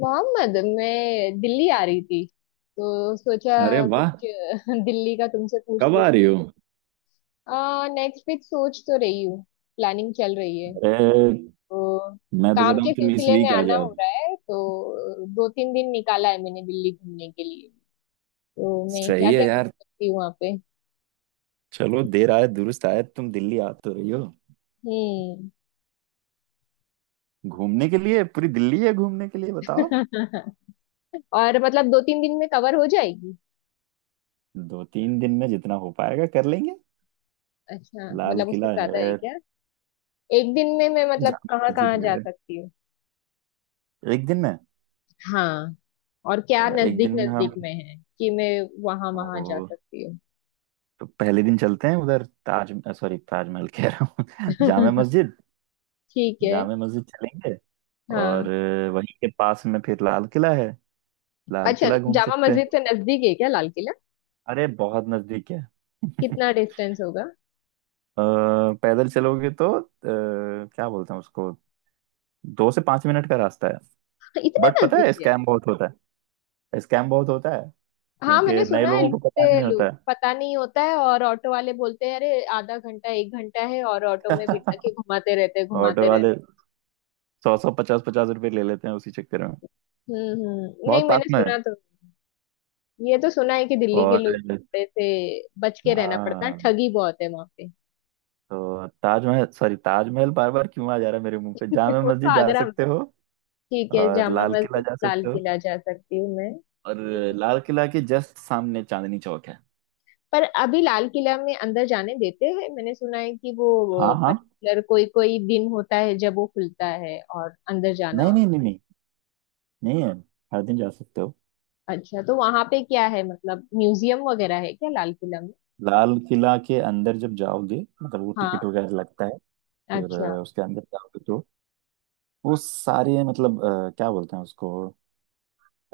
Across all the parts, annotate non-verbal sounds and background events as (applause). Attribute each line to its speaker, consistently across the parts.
Speaker 1: मोहम्मद, मैं दिल्ली आ रही थी तो सोचा
Speaker 2: अरे वाह।
Speaker 1: कुछ (laughs) दिल्ली का तुमसे पूछ
Speaker 2: कब
Speaker 1: लूं।
Speaker 2: आ रही हो?
Speaker 1: आ नेक्स्ट वीक सोच तो रही हूँ, प्लानिंग चल रही है
Speaker 2: अरे
Speaker 1: तो।
Speaker 2: मैं तो
Speaker 1: काम
Speaker 2: कहता
Speaker 1: के
Speaker 2: हूँ तुम इस
Speaker 1: सिलसिले में
Speaker 2: वीक आ
Speaker 1: आना
Speaker 2: जाओ।
Speaker 1: हो रहा है, तो दो तीन दिन निकाला है मैंने दिल्ली घूमने के लिए। तो मैं क्या
Speaker 2: सही है
Speaker 1: क्या घूम
Speaker 2: यार।
Speaker 1: सकती हूँ वहाँ पे?
Speaker 2: चलो देर आए दुरुस्त आए, तुम दिल्ली आ तो रही हो।
Speaker 1: हम्म।
Speaker 2: घूमने के लिए पूरी दिल्ली है, घूमने के लिए बताओ।
Speaker 1: (laughs) और मतलब दो तीन दिन में कवर हो जाएगी?
Speaker 2: 2-3 दिन में जितना हो पाएगा कर लेंगे।
Speaker 1: अच्छा,
Speaker 2: लाल
Speaker 1: मतलब उससे
Speaker 2: किला
Speaker 1: ज्यादा है
Speaker 2: है,
Speaker 1: क्या? एक दिन में मैं मतलब
Speaker 2: जामा
Speaker 1: कहाँ
Speaker 2: मस्जिद
Speaker 1: कहाँ जा
Speaker 2: है।
Speaker 1: सकती हूँ?
Speaker 2: एक दिन में।
Speaker 1: हाँ। और क्या
Speaker 2: एक
Speaker 1: नजदीक
Speaker 2: दिन में हम
Speaker 1: नजदीक में है कि मैं वहां वहां जा
Speaker 2: ओ,
Speaker 1: सकती हूँ?
Speaker 2: तो पहले दिन चलते हैं उधर ताज। सॉरी ताजमहल कह रहा हूँ (laughs) जामा
Speaker 1: (laughs)
Speaker 2: मस्जिद,
Speaker 1: ठीक है।
Speaker 2: जामा मस्जिद चलेंगे।
Speaker 1: हाँ।
Speaker 2: और वहीं के पास में फिर लाल किला है, लाल
Speaker 1: अच्छा,
Speaker 2: किला घूम
Speaker 1: जामा
Speaker 2: सकते हैं।
Speaker 1: मस्जिद से नजदीक है क्या लाल किला?
Speaker 2: अरे बहुत नजदीक है (laughs)
Speaker 1: कितना डिस्टेंस होगा?
Speaker 2: अ, पैदल चलोगे तो क्या बोलते हैं उसको, 2 से 5 मिनट का रास्ता है।
Speaker 1: हाँ, इतना
Speaker 2: बट पता है
Speaker 1: नजदीक है।
Speaker 2: स्कैम बहुत होता है, स्कैम बहुत होता है
Speaker 1: हाँ,
Speaker 2: क्योंकि
Speaker 1: मैंने
Speaker 2: नए
Speaker 1: सुना है
Speaker 2: लोगों को पता
Speaker 1: लूटते
Speaker 2: नहीं होता
Speaker 1: लूट
Speaker 2: है
Speaker 1: पता नहीं होता है, और ऑटो वाले बोलते हैं अरे आधा घंटा एक घंटा है, और ऑटो में बिठा के
Speaker 2: (laughs)
Speaker 1: घुमाते रहते हैं
Speaker 2: ऑटो
Speaker 1: घुमाते रहते
Speaker 2: वाले सौ सौ पचास पचास रुपए ले लेते हैं उसी चक्कर में।
Speaker 1: हैं। हम्म, नहीं
Speaker 2: बहुत पास
Speaker 1: मैंने
Speaker 2: में है
Speaker 1: सुना तो। ये तो सुना है कि दिल्ली के
Speaker 2: और।
Speaker 1: लोग से बच के रहना पड़ता है,
Speaker 2: हाँ
Speaker 1: ठगी बहुत है वहां पे।
Speaker 2: तो ताजमहल, सॉरी ताजमहल बार बार क्यों आ जा रहा है मेरे मुंह पे।
Speaker 1: (laughs)
Speaker 2: जामा
Speaker 1: वो तो
Speaker 2: मस्जिद जा
Speaker 1: आगरा में।
Speaker 2: सकते हो
Speaker 1: ठीक है,
Speaker 2: और
Speaker 1: जामा
Speaker 2: लाल किला
Speaker 1: मस्जिद
Speaker 2: जा
Speaker 1: लाल
Speaker 2: सकते हो।
Speaker 1: किला जा सकती हूँ मैं।
Speaker 2: और
Speaker 1: हम्म।
Speaker 2: लाल किला के जस्ट सामने चांदनी चौक है।
Speaker 1: पर अभी लाल किला में अंदर जाने देते हैं? मैंने सुना है कि वो
Speaker 2: हाँ हाँ।
Speaker 1: पर्टिकुलर कोई कोई दिन होता है जब वो खुलता है और अंदर जाना
Speaker 2: नहीं नहीं
Speaker 1: होता
Speaker 2: नहीं नहीं, नहीं है। हर दिन जा सकते हो।
Speaker 1: है। अच्छा, तो वहां पे क्या है, मतलब म्यूजियम वगैरह है क्या लाल किला में?
Speaker 2: लाल किला के अंदर जब जाओगे मतलब वो
Speaker 1: हाँ।
Speaker 2: टिकट वगैरह लगता है, फिर
Speaker 1: अच्छा।
Speaker 2: उसके अंदर जाओगे तो वो सारे, मतलब क्या बोलते हैं उसको,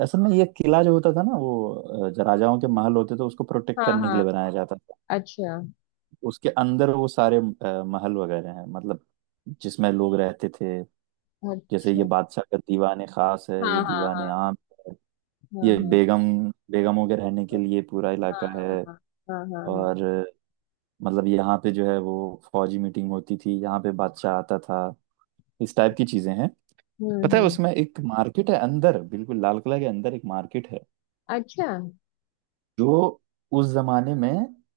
Speaker 2: असल में ये किला जो होता था ना, वो जो राजाओं के महल होते थे उसको प्रोटेक्ट
Speaker 1: हाँ
Speaker 2: करने के
Speaker 1: हाँ।
Speaker 2: लिए बनाया जाता था।
Speaker 1: अच्छा।
Speaker 2: उसके अंदर वो सारे महल वगैरह हैं, मतलब जिसमें लोग रहते थे। जैसे ये
Speaker 1: अच्छा।
Speaker 2: बादशाह का दीवाने खास है,
Speaker 1: हाँ
Speaker 2: ये
Speaker 1: हाँ हाँ
Speaker 2: दीवाने आम है, ये
Speaker 1: हाँ
Speaker 2: बेगम, बेगमों के रहने के लिए पूरा
Speaker 1: हाँ
Speaker 2: इलाका है।
Speaker 1: हाँ हाँ हाँ हाँ हाँ हाँ हाँ।
Speaker 2: और मतलब यहाँ पे जो है वो फौजी मीटिंग होती थी, यहाँ पे बादशाह आता था, इस टाइप की चीजें हैं। पता है
Speaker 1: हम्म।
Speaker 2: उसमें एक मार्केट है अंदर, बिल्कुल लाल किला के अंदर एक मार्केट है
Speaker 1: अच्छा।
Speaker 2: जो उस जमाने में,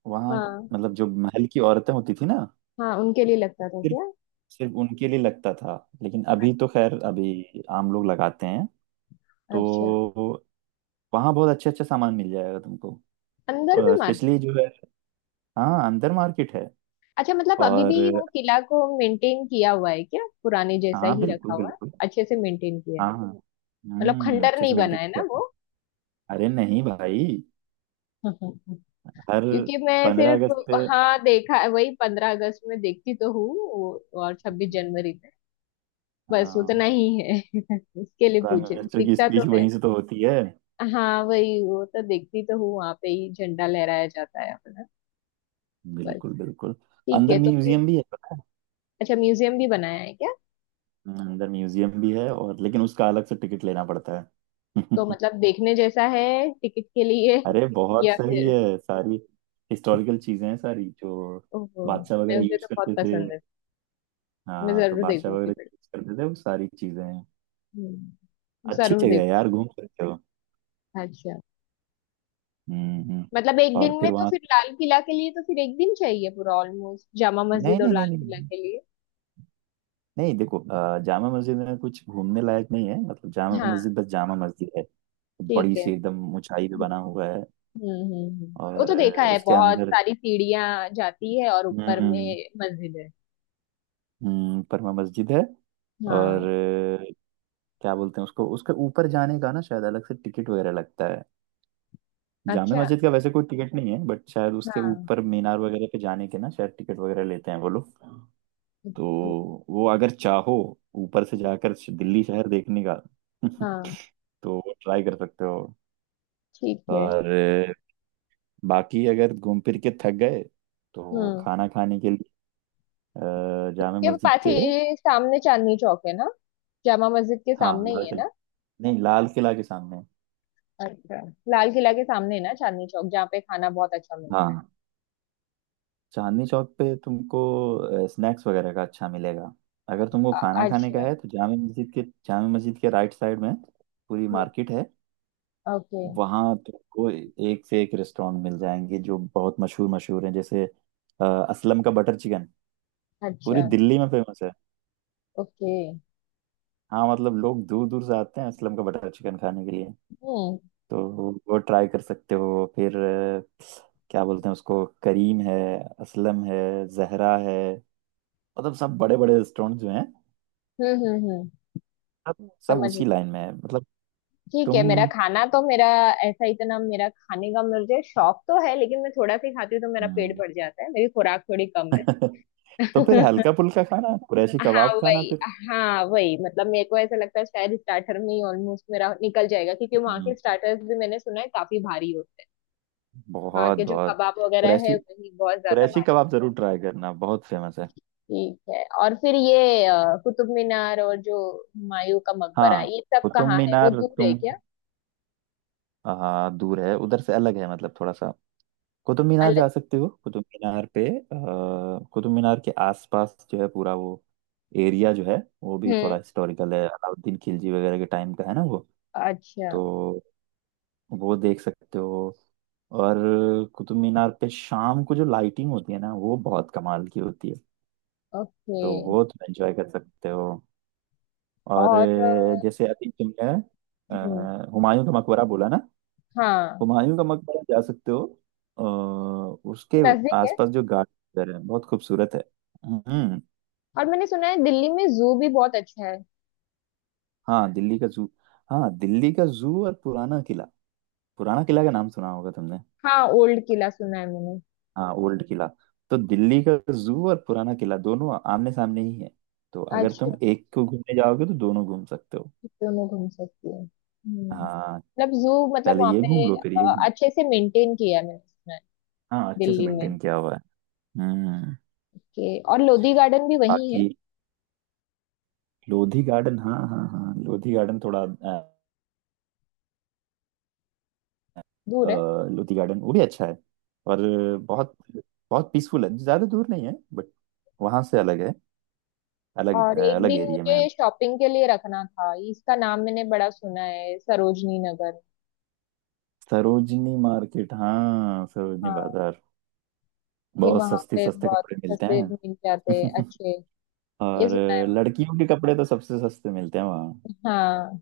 Speaker 2: वहाँ
Speaker 1: हाँ
Speaker 2: मतलब जो महल की औरतें होती थी ना,
Speaker 1: हाँ, उनके लिए लगता था
Speaker 2: सिर्फ
Speaker 1: क्या?
Speaker 2: सिर्फ उनके लिए लगता था। लेकिन अभी तो खैर अभी आम लोग लगाते हैं
Speaker 1: अच्छा।
Speaker 2: तो वहाँ बहुत अच्छा अच्छा सामान मिल जाएगा तुमको।
Speaker 1: अंदर भी मार।
Speaker 2: स्पेशली जो है, हाँ अंदर मार्केट है।
Speaker 1: अच्छा, मतलब अभी भी
Speaker 2: और
Speaker 1: वो किला को मेंटेन किया हुआ है क्या, पुराने जैसा
Speaker 2: हाँ
Speaker 1: ही रखा
Speaker 2: बिल्कुल
Speaker 1: हुआ है?
Speaker 2: बिल्कुल।
Speaker 1: अच्छे से मेंटेन किया है।
Speaker 2: हाँ हाँ।
Speaker 1: मतलब खंडर
Speaker 2: अच्छे से
Speaker 1: नहीं बना
Speaker 2: मेंटेन
Speaker 1: है ना
Speaker 2: किया।
Speaker 1: वो?
Speaker 2: अरे नहीं भाई।
Speaker 1: (laughs)
Speaker 2: हर
Speaker 1: क्योंकि मैं
Speaker 2: पंद्रह
Speaker 1: सिर्फ
Speaker 2: अगस्त पे।
Speaker 1: हाँ देखा है, वही 15 अगस्त में देखती तो हूँ, और 26 जनवरी में। बस उतना
Speaker 2: हाँ,
Speaker 1: ही है। (laughs) उसके लिए
Speaker 2: प्राइम
Speaker 1: पूछ रही,
Speaker 2: मिनिस्टर की
Speaker 1: दिखता तो
Speaker 2: स्पीच
Speaker 1: है।
Speaker 2: वहीं से तो होती है।
Speaker 1: हाँ वही, वो तो देखती तो हूँ वहां पे ही झंडा लहराया जाता है अपना। बस
Speaker 2: बिल्कुल बिल्कुल।
Speaker 1: ठीक है,
Speaker 2: अंदर
Speaker 1: तो फिर।
Speaker 2: म्यूजियम भी है पता है।
Speaker 1: अच्छा, म्यूजियम भी बनाया है क्या?
Speaker 2: अंदर म्यूजियम भी है और, लेकिन उसका अलग से टिकट लेना पड़ता है
Speaker 1: तो
Speaker 2: (laughs)
Speaker 1: मतलब देखने जैसा है टिकट के लिए?
Speaker 2: अरे
Speaker 1: (laughs)
Speaker 2: बहुत
Speaker 1: या
Speaker 2: सही
Speaker 1: फिर
Speaker 2: है, सारी हिस्टोरिकल चीजें हैं सारी जो
Speaker 1: ओहो।
Speaker 2: बादशाह
Speaker 1: मैं
Speaker 2: वगैरह
Speaker 1: मुझे
Speaker 2: यूज
Speaker 1: तो बहुत
Speaker 2: करते थे।
Speaker 1: पसंद है। मैं
Speaker 2: हाँ तो
Speaker 1: जरूर
Speaker 2: बादशाह
Speaker 1: देखूंगी
Speaker 2: वगैरह
Speaker 1: फिर।
Speaker 2: यूज करते थे, वो सारी चीजें हैं।
Speaker 1: हम्म,
Speaker 2: अच्छी
Speaker 1: जरूर
Speaker 2: जगह है
Speaker 1: देखूंगी।
Speaker 2: यार, घूम सकते हो।
Speaker 1: अच्छा,
Speaker 2: हम्म हम्म।
Speaker 1: मतलब एक दिन
Speaker 2: और
Speaker 1: में
Speaker 2: फिर
Speaker 1: तो
Speaker 2: वहां
Speaker 1: फिर लाल किला के लिए तो फिर एक दिन चाहिए पूरा ऑलमोस्ट, जामा
Speaker 2: नहीं
Speaker 1: मस्जिद और
Speaker 2: नहीं नहीं
Speaker 1: लाल किला
Speaker 2: नहीं,
Speaker 1: के लिए।
Speaker 2: नहीं देखो जामा मस्जिद में कुछ घूमने लायक नहीं है, मतलब जामा
Speaker 1: हाँ।
Speaker 2: मस्जिद बस जामा मस्जिद है।
Speaker 1: ठीक
Speaker 2: बड़ी
Speaker 1: है।
Speaker 2: सी एकदम ऊंचाई पे
Speaker 1: हम्म
Speaker 2: बना हुआ है।
Speaker 1: वो
Speaker 2: और
Speaker 1: तो देखा है,
Speaker 2: उसके
Speaker 1: बहुत
Speaker 2: अंदर।
Speaker 1: सारी सीढ़ियां जाती है और ऊपर
Speaker 2: हम्म
Speaker 1: में मस्जिद है।
Speaker 2: परमा मस्जिद है। और
Speaker 1: हाँ।
Speaker 2: क्या बोलते हैं उसको, उसके ऊपर जाने का ना शायद अलग से टिकट वगैरह लगता है। जामा
Speaker 1: अच्छा।
Speaker 2: मस्जिद का वैसे कोई टिकट नहीं है बट शायद उसके
Speaker 1: हाँ
Speaker 2: ऊपर मीनार वगैरह पे जाने के ना, शायद टिकट वगैरह लेते हैं वो लोग। तो वो अगर चाहो ऊपर से जाकर दिल्ली शहर देखने का
Speaker 1: हाँ।
Speaker 2: (laughs) तो ट्राई कर सकते हो।
Speaker 1: ठीक है।
Speaker 2: और बाकी अगर घूम फिर के थक गए तो
Speaker 1: हम्म।
Speaker 2: खाना खाने के लिए जामे
Speaker 1: ये
Speaker 2: मस्जिद
Speaker 1: पास
Speaker 2: के,
Speaker 1: ही सामने चांदनी चौक है ना, जामा मस्जिद के
Speaker 2: हाँ
Speaker 1: सामने
Speaker 2: लाल
Speaker 1: ही है
Speaker 2: किला,
Speaker 1: ना?
Speaker 2: नहीं लाल किला के सामने।
Speaker 1: अच्छा, लाल किला के सामने है ना चांदनी चौक, जहाँ पे खाना बहुत अच्छा मिलता है।
Speaker 2: हाँ, चांदनी चौक पे तुमको स्नैक्स वगैरह का अच्छा मिलेगा। अगर तुमको खाना खाने का
Speaker 1: अच्छा।
Speaker 2: है तो जामे मस्जिद के, जामे मस्जिद के राइट साइड में पूरी
Speaker 1: हम्म,
Speaker 2: मार्केट है।
Speaker 1: ओके।
Speaker 2: वहाँ तुमको एक से एक रेस्टोरेंट मिल जाएंगे जो बहुत मशहूर मशहूर हैं, जैसे असलम का बटर चिकन, पूरी
Speaker 1: अच्छा,
Speaker 2: दिल्ली में फेमस है।
Speaker 1: ओके।
Speaker 2: हाँ मतलब लोग दूर दूर से आते हैं असलम का बटर चिकन खाने के लिए।
Speaker 1: हम्म
Speaker 2: तो वो ट्राई कर सकते हो, फिर क्या बोलते हैं उसको, करीम है, असलम है, जहरा है, मतलब सब बड़े बड़े रेस्टोरेंट जो हैं,
Speaker 1: हम्म हम्म हम्म,
Speaker 2: सब सब
Speaker 1: समझ गई।
Speaker 2: उसी लाइन में है मतलब।
Speaker 1: ठीक है, मेरा
Speaker 2: तुम।
Speaker 1: खाना तो मेरा ऐसा इतना, मेरा खाने का मुझे शौक तो है, लेकिन मैं थोड़ा सा ही खाती हूँ तो मेरा पेट
Speaker 2: हम्म,
Speaker 1: भर जाता है, मेरी खुराक थोड़ी कम है।
Speaker 2: (laughs) तो फिर
Speaker 1: (laughs)
Speaker 2: हल्का फुल्का खाना, कुरैशी
Speaker 1: हाँ
Speaker 2: कबाब खाना
Speaker 1: वही।
Speaker 2: फिर।
Speaker 1: हाँ वही, मतलब मेरे को ऐसा लगता है शायद स्टार्टर में ही ऑलमोस्ट मेरा निकल जाएगा, क्योंकि वहाँ के
Speaker 2: हम्म,
Speaker 1: स्टार्टर्स भी मैंने सुना है काफी भारी होते हैं। वहाँ
Speaker 2: बहुत
Speaker 1: के जो
Speaker 2: बहुत।
Speaker 1: कबाब वगैरह है
Speaker 2: कुरैशी,
Speaker 1: वही बहुत ज्यादा
Speaker 2: कुरैशी
Speaker 1: भारी।
Speaker 2: कबाब जरूर ट्राई करना बहुत फेमस है।
Speaker 1: ठीक है। और फिर ये कुतुब मीनार, और जो हुमायूं का मकबरा
Speaker 2: हाँ
Speaker 1: ये सब
Speaker 2: कुतुब
Speaker 1: कहाँ है, वो
Speaker 2: मीनार
Speaker 1: दूर है
Speaker 2: तुम,
Speaker 1: क्या?
Speaker 2: हाँ दूर है उधर से अलग है, मतलब थोड़ा सा कुतुब मीनार
Speaker 1: अलग।
Speaker 2: जा सकते हो। कुतुब मीनार पे कुतुब मीनार के आसपास जो है, पूरा वो एरिया जो है वो भी थोड़ा
Speaker 1: हम्म।
Speaker 2: हिस्टोरिकल है, अलाउद्दीन खिलजी वगैरह के टाइम का है ना वो।
Speaker 1: अच्छा।
Speaker 2: तो वो देख सकते हो। और कुतुब मीनार पे शाम को जो लाइटिंग होती है ना, वो बहुत कमाल की होती है।
Speaker 1: ओके।
Speaker 2: तो वो तुम एंजॉय कर सकते हो। और
Speaker 1: और
Speaker 2: जैसे अभी तुमने
Speaker 1: हम्म।
Speaker 2: हुमायूं का मकबरा बोला ना,
Speaker 1: हाँ,
Speaker 2: हुमायूं का मकबरा जा सकते हो। उसके
Speaker 1: नजदीक है।
Speaker 2: आसपास जो गार्डन है बहुत खूबसूरत है। हम्म।
Speaker 1: और मैंने सुना है दिल्ली में जू भी बहुत अच्छा है।
Speaker 2: हाँ दिल्ली का जू, हाँ दिल्ली का जू और पुराना किला, पुराना किला का नाम सुना होगा तुमने।
Speaker 1: हाँ, ओल्ड किला सुना है मैंने।
Speaker 2: हाँ ओल्ड किला। तो दिल्ली का जू और पुराना किला दोनों आमने सामने ही है, तो अगर तुम
Speaker 1: अच्छा,
Speaker 2: एक को घूमने जाओगे तो दोनों घूम सकते हो।
Speaker 1: दोनों घूम सकती हूँ। हम्म।
Speaker 2: हाँ
Speaker 1: मतलब जू मतलब
Speaker 2: पहले
Speaker 1: वहाँ
Speaker 2: ये घूम
Speaker 1: पे
Speaker 2: लो फिर ये घूम।
Speaker 1: अच्छे से मेंटेन किया है मैंने सुना है।
Speaker 2: हाँ अच्छे से
Speaker 1: दिल्ली में
Speaker 2: मेंटेन किया हुआ है। हम्म।
Speaker 1: के और लोधी गार्डन भी वही है।
Speaker 2: बाकी लोधी गार्डन, हाँ हाँ हाँ लोधी गार्डन थोड़ा अ,
Speaker 1: दूर है।
Speaker 2: लोधी गार्डन वो भी अच्छा है। और बहुत बहुत पीसफुल है, ज़्यादा दूर नहीं है बट वहाँ से अलग है, अलग
Speaker 1: और एक
Speaker 2: अलग
Speaker 1: दिन
Speaker 2: एरिया में है।
Speaker 1: मुझे शॉपिंग के लिए रखना था, इसका नाम मैंने बड़ा सुना है, सरोजनी नगर।
Speaker 2: सरोजनी मार्केट, हाँ सरोजनी
Speaker 1: हाँ,
Speaker 2: बाजार,
Speaker 1: कि
Speaker 2: बहुत
Speaker 1: वहां
Speaker 2: सस्ते
Speaker 1: पे
Speaker 2: सस्ते
Speaker 1: बहुत
Speaker 2: कपड़े मिलते
Speaker 1: सस्ते
Speaker 2: हैं
Speaker 1: मिल जाते हैं,
Speaker 2: (laughs)
Speaker 1: अच्छे, ये
Speaker 2: और
Speaker 1: सुना है
Speaker 2: लड़कियों के कपड़े तो सबसे सस्ते मिलते हैं वहाँ।
Speaker 1: मैंने। हाँ,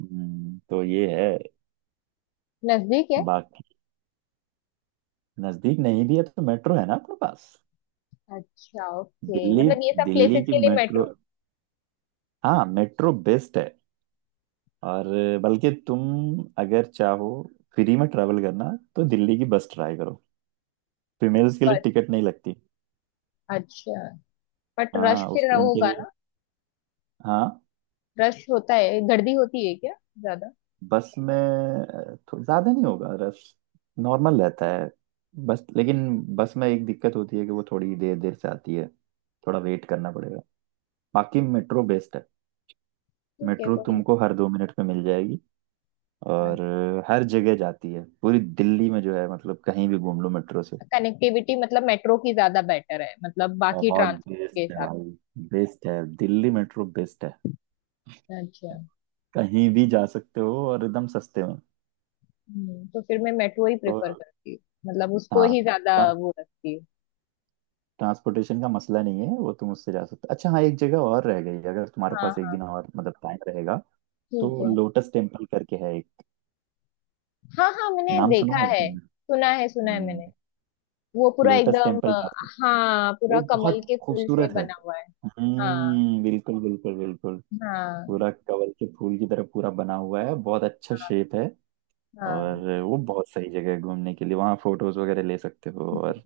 Speaker 2: तो ये है।
Speaker 1: नजदीक है।
Speaker 2: बाकी नज़दीक नहीं भी है तो मेट्रो है ना आपके पास।
Speaker 1: अच्छा, ओके,
Speaker 2: दिल्ली,
Speaker 1: मतलब ये सब
Speaker 2: दिल्ली
Speaker 1: प्लेसेस
Speaker 2: की
Speaker 1: के लिए मेट्रो।
Speaker 2: मेट्रो। हाँ मेट्रो बेस्ट है। और बल्कि तुम अगर चाहो फ्री में ट्रैवल करना तो दिल्ली की बस ट्राई करो। फीमेल्स के लिए
Speaker 1: बस।
Speaker 2: टिकट नहीं लगती।
Speaker 1: अच्छा, बट रश
Speaker 2: हाँ
Speaker 1: फिर
Speaker 2: उसको उनके
Speaker 1: होगा
Speaker 2: लिए,
Speaker 1: ना?
Speaker 2: हाँ।
Speaker 1: रश होता है, गर्दी होती है क्या, ज्यादा?
Speaker 2: बस में ज्यादा नहीं होगा रश, नॉर्मल रहता है। बस लेकिन बस में एक दिक्कत होती है कि वो थोड़ी देर देर से आती है, थोड़ा वेट करना पड़ेगा। बाकी मेट्रो बेस्ट है,
Speaker 1: ठीक है,
Speaker 2: मेट्रो
Speaker 1: कोई
Speaker 2: तुमको हर 2 मिनट में मिल जाएगी।
Speaker 1: नहीं।
Speaker 2: और हर जगह जाती है पूरी दिल्ली में जो है, मतलब कहीं भी घूम लो मेट्रो से।
Speaker 1: कनेक्टिविटी मतलब मेट्रो की ज्यादा बेटर है, मतलब बाकी
Speaker 2: बहुत
Speaker 1: ट्रांसपोर्ट के
Speaker 2: बेस्ट है
Speaker 1: हिसाब
Speaker 2: भाई, बेस्ट है, दिल्ली मेट्रो बेस्ट है।
Speaker 1: से। अच्छा।
Speaker 2: कहीं भी जा सकते हो और एकदम सस्ते में।
Speaker 1: तो फिर मैं मेट्रो ही
Speaker 2: तो
Speaker 1: प्रेफर करती हूँ, मतलब उसको
Speaker 2: हाँ,
Speaker 1: ही ज्यादा वो रखती हूँ।
Speaker 2: ट्रांसपोर्टेशन का मसला नहीं है, वो तुम उससे जा सकते हो। अच्छा हाँ, एक जगह और रह गई अगर तुम्हारे
Speaker 1: हाँ
Speaker 2: पास एक
Speaker 1: हाँ।
Speaker 2: दिन और मतलब टाइम रहेगा
Speaker 1: ठीक
Speaker 2: तो
Speaker 1: है।
Speaker 2: लोटस टेम्पल करके है एक,
Speaker 1: हाँ हाँ, मैंने
Speaker 2: नाम सुना
Speaker 1: देखा
Speaker 2: होगा
Speaker 1: है,
Speaker 2: तुमने।
Speaker 1: सुना है, सुना है मैंने। वो पूरा
Speaker 2: लोटस
Speaker 1: एकदम
Speaker 2: टेम्पल जा सकते हो।
Speaker 1: हाँ
Speaker 2: वो
Speaker 1: पूरा कमल
Speaker 2: बहुत
Speaker 1: के फूल से
Speaker 2: खूबसूरत है।
Speaker 1: बना हुआ है। हाँ
Speaker 2: बिल्कुल बिल्कुल बिल्कुल।
Speaker 1: हाँ
Speaker 2: पूरा कमल के फूल की तरह पूरा बना हुआ है, बहुत अच्छा शेप है।
Speaker 1: हाँ।
Speaker 2: और वो बहुत सही जगह है घूमने के लिए। वहाँ फोटोज वगैरह ले सकते हो और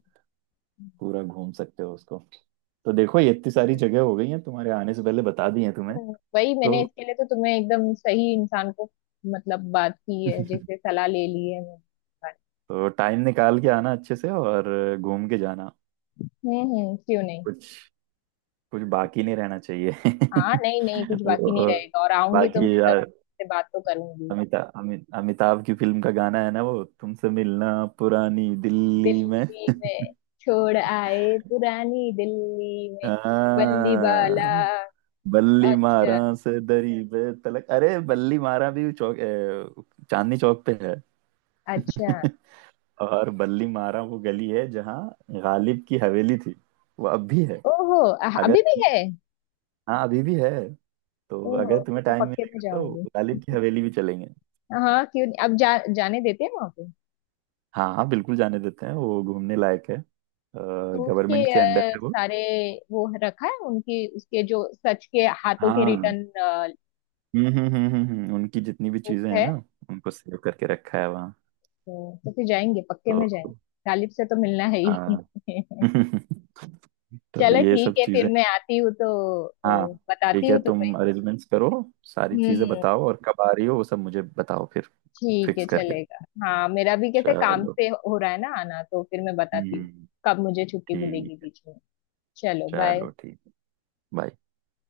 Speaker 2: पूरा घूम सकते हो उसको। तो देखो ये इतनी सारी जगह हो गई हैं, तुम्हारे आने से पहले बता दी हैं तुम्हें
Speaker 1: वही मैंने
Speaker 2: तो
Speaker 1: इसके लिए तो तुम्हें एकदम सही इंसान को मतलब बात की है,
Speaker 2: (laughs)
Speaker 1: जैसे सलाह ले ली है मैंने।
Speaker 2: तो टाइम निकाल के आना अच्छे से और घूम के जाना,
Speaker 1: हम्म, क्यों नहीं।
Speaker 2: कुछ कुछ बाकी नहीं रहना चाहिए
Speaker 1: हाँ नहीं नहीं,
Speaker 2: (laughs)
Speaker 1: कुछ बाकी नहीं
Speaker 2: वो।
Speaker 1: रहेगा, और आऊंगी तो
Speaker 2: बाकी
Speaker 1: मैं जरूर
Speaker 2: यार
Speaker 1: से बात तो करूंगी।
Speaker 2: अमिताभ अमिताभ की फिल्म का गाना है ना, वो तुमसे मिलना पुरानी दिल्ली में
Speaker 1: दिल्ली में
Speaker 2: (laughs)
Speaker 1: छोड़ आए पुरानी दिल्ली में बल्ली बाला।
Speaker 2: हाँ, बल्ली मारा
Speaker 1: अच्छा।
Speaker 2: से दरी पे तलक, अरे बल्ली मारा भी चौक, चांदनी चौक पे है
Speaker 1: अच्छा।
Speaker 2: (laughs) और बल्ली मारा वो गली है जहाँ गालिब की हवेली थी, वो अब भी है।
Speaker 1: ओहो
Speaker 2: अगर
Speaker 1: अभी भी
Speaker 2: तुम्हें,
Speaker 1: है।
Speaker 2: हाँ अभी भी है, तो
Speaker 1: ओहो,
Speaker 2: अगर
Speaker 1: फिर
Speaker 2: तुम्हें
Speaker 1: तो
Speaker 2: टाइम
Speaker 1: पक्के में
Speaker 2: मिलेगा तो
Speaker 1: जाऊंगी।
Speaker 2: गालिब की हवेली भी चलेंगे।
Speaker 1: हाँ, क्यों नहीं, अब जाने देते हैं वहां पे।
Speaker 2: हाँ हाँ बिल्कुल जाने देते हैं, वो घूमने लायक है,
Speaker 1: तो उसके
Speaker 2: गवर्नमेंट के अंडर है वो।
Speaker 1: सारे वो रखा है उनकी उसके जो सच के हाथों के
Speaker 2: हाँ
Speaker 1: रिटर्न
Speaker 2: उनकी जितनी भी
Speaker 1: बुक
Speaker 2: चीजें हैं
Speaker 1: है।
Speaker 2: ना उनको सेव करके रखा है।
Speaker 1: तो फिर जाएंगे, पक्के
Speaker 2: तो
Speaker 1: में जाएंगे। गालिब से तो मिलना है ही।
Speaker 2: हाँ
Speaker 1: (laughs)
Speaker 2: (laughs) तो
Speaker 1: चलो,
Speaker 2: ये
Speaker 1: ठीक
Speaker 2: सब
Speaker 1: है, फिर
Speaker 2: चीजें।
Speaker 1: मैं आती हूँ तो,
Speaker 2: हाँ
Speaker 1: तो बताती
Speaker 2: ठीक है,
Speaker 1: हूँ तुम्हें।
Speaker 2: तुम अरेंजमेंट्स करो, सारी चीजें
Speaker 1: हम्म,
Speaker 2: बताओ और कब आ रही हो वो सब मुझे बताओ फिर,
Speaker 1: ठीक
Speaker 2: फिक्स
Speaker 1: है,
Speaker 2: करके।
Speaker 1: चलेगा। हाँ, मेरा भी कैसे काम
Speaker 2: चलो
Speaker 1: से हो रहा है ना आना, तो फिर मैं बताती हूँ
Speaker 2: हम्म,
Speaker 1: कब मुझे छुट्टी
Speaker 2: ठीक
Speaker 1: मिलेगी
Speaker 2: है।
Speaker 1: बीच में। चलो, बाय।
Speaker 2: चलो ठीक। बाय।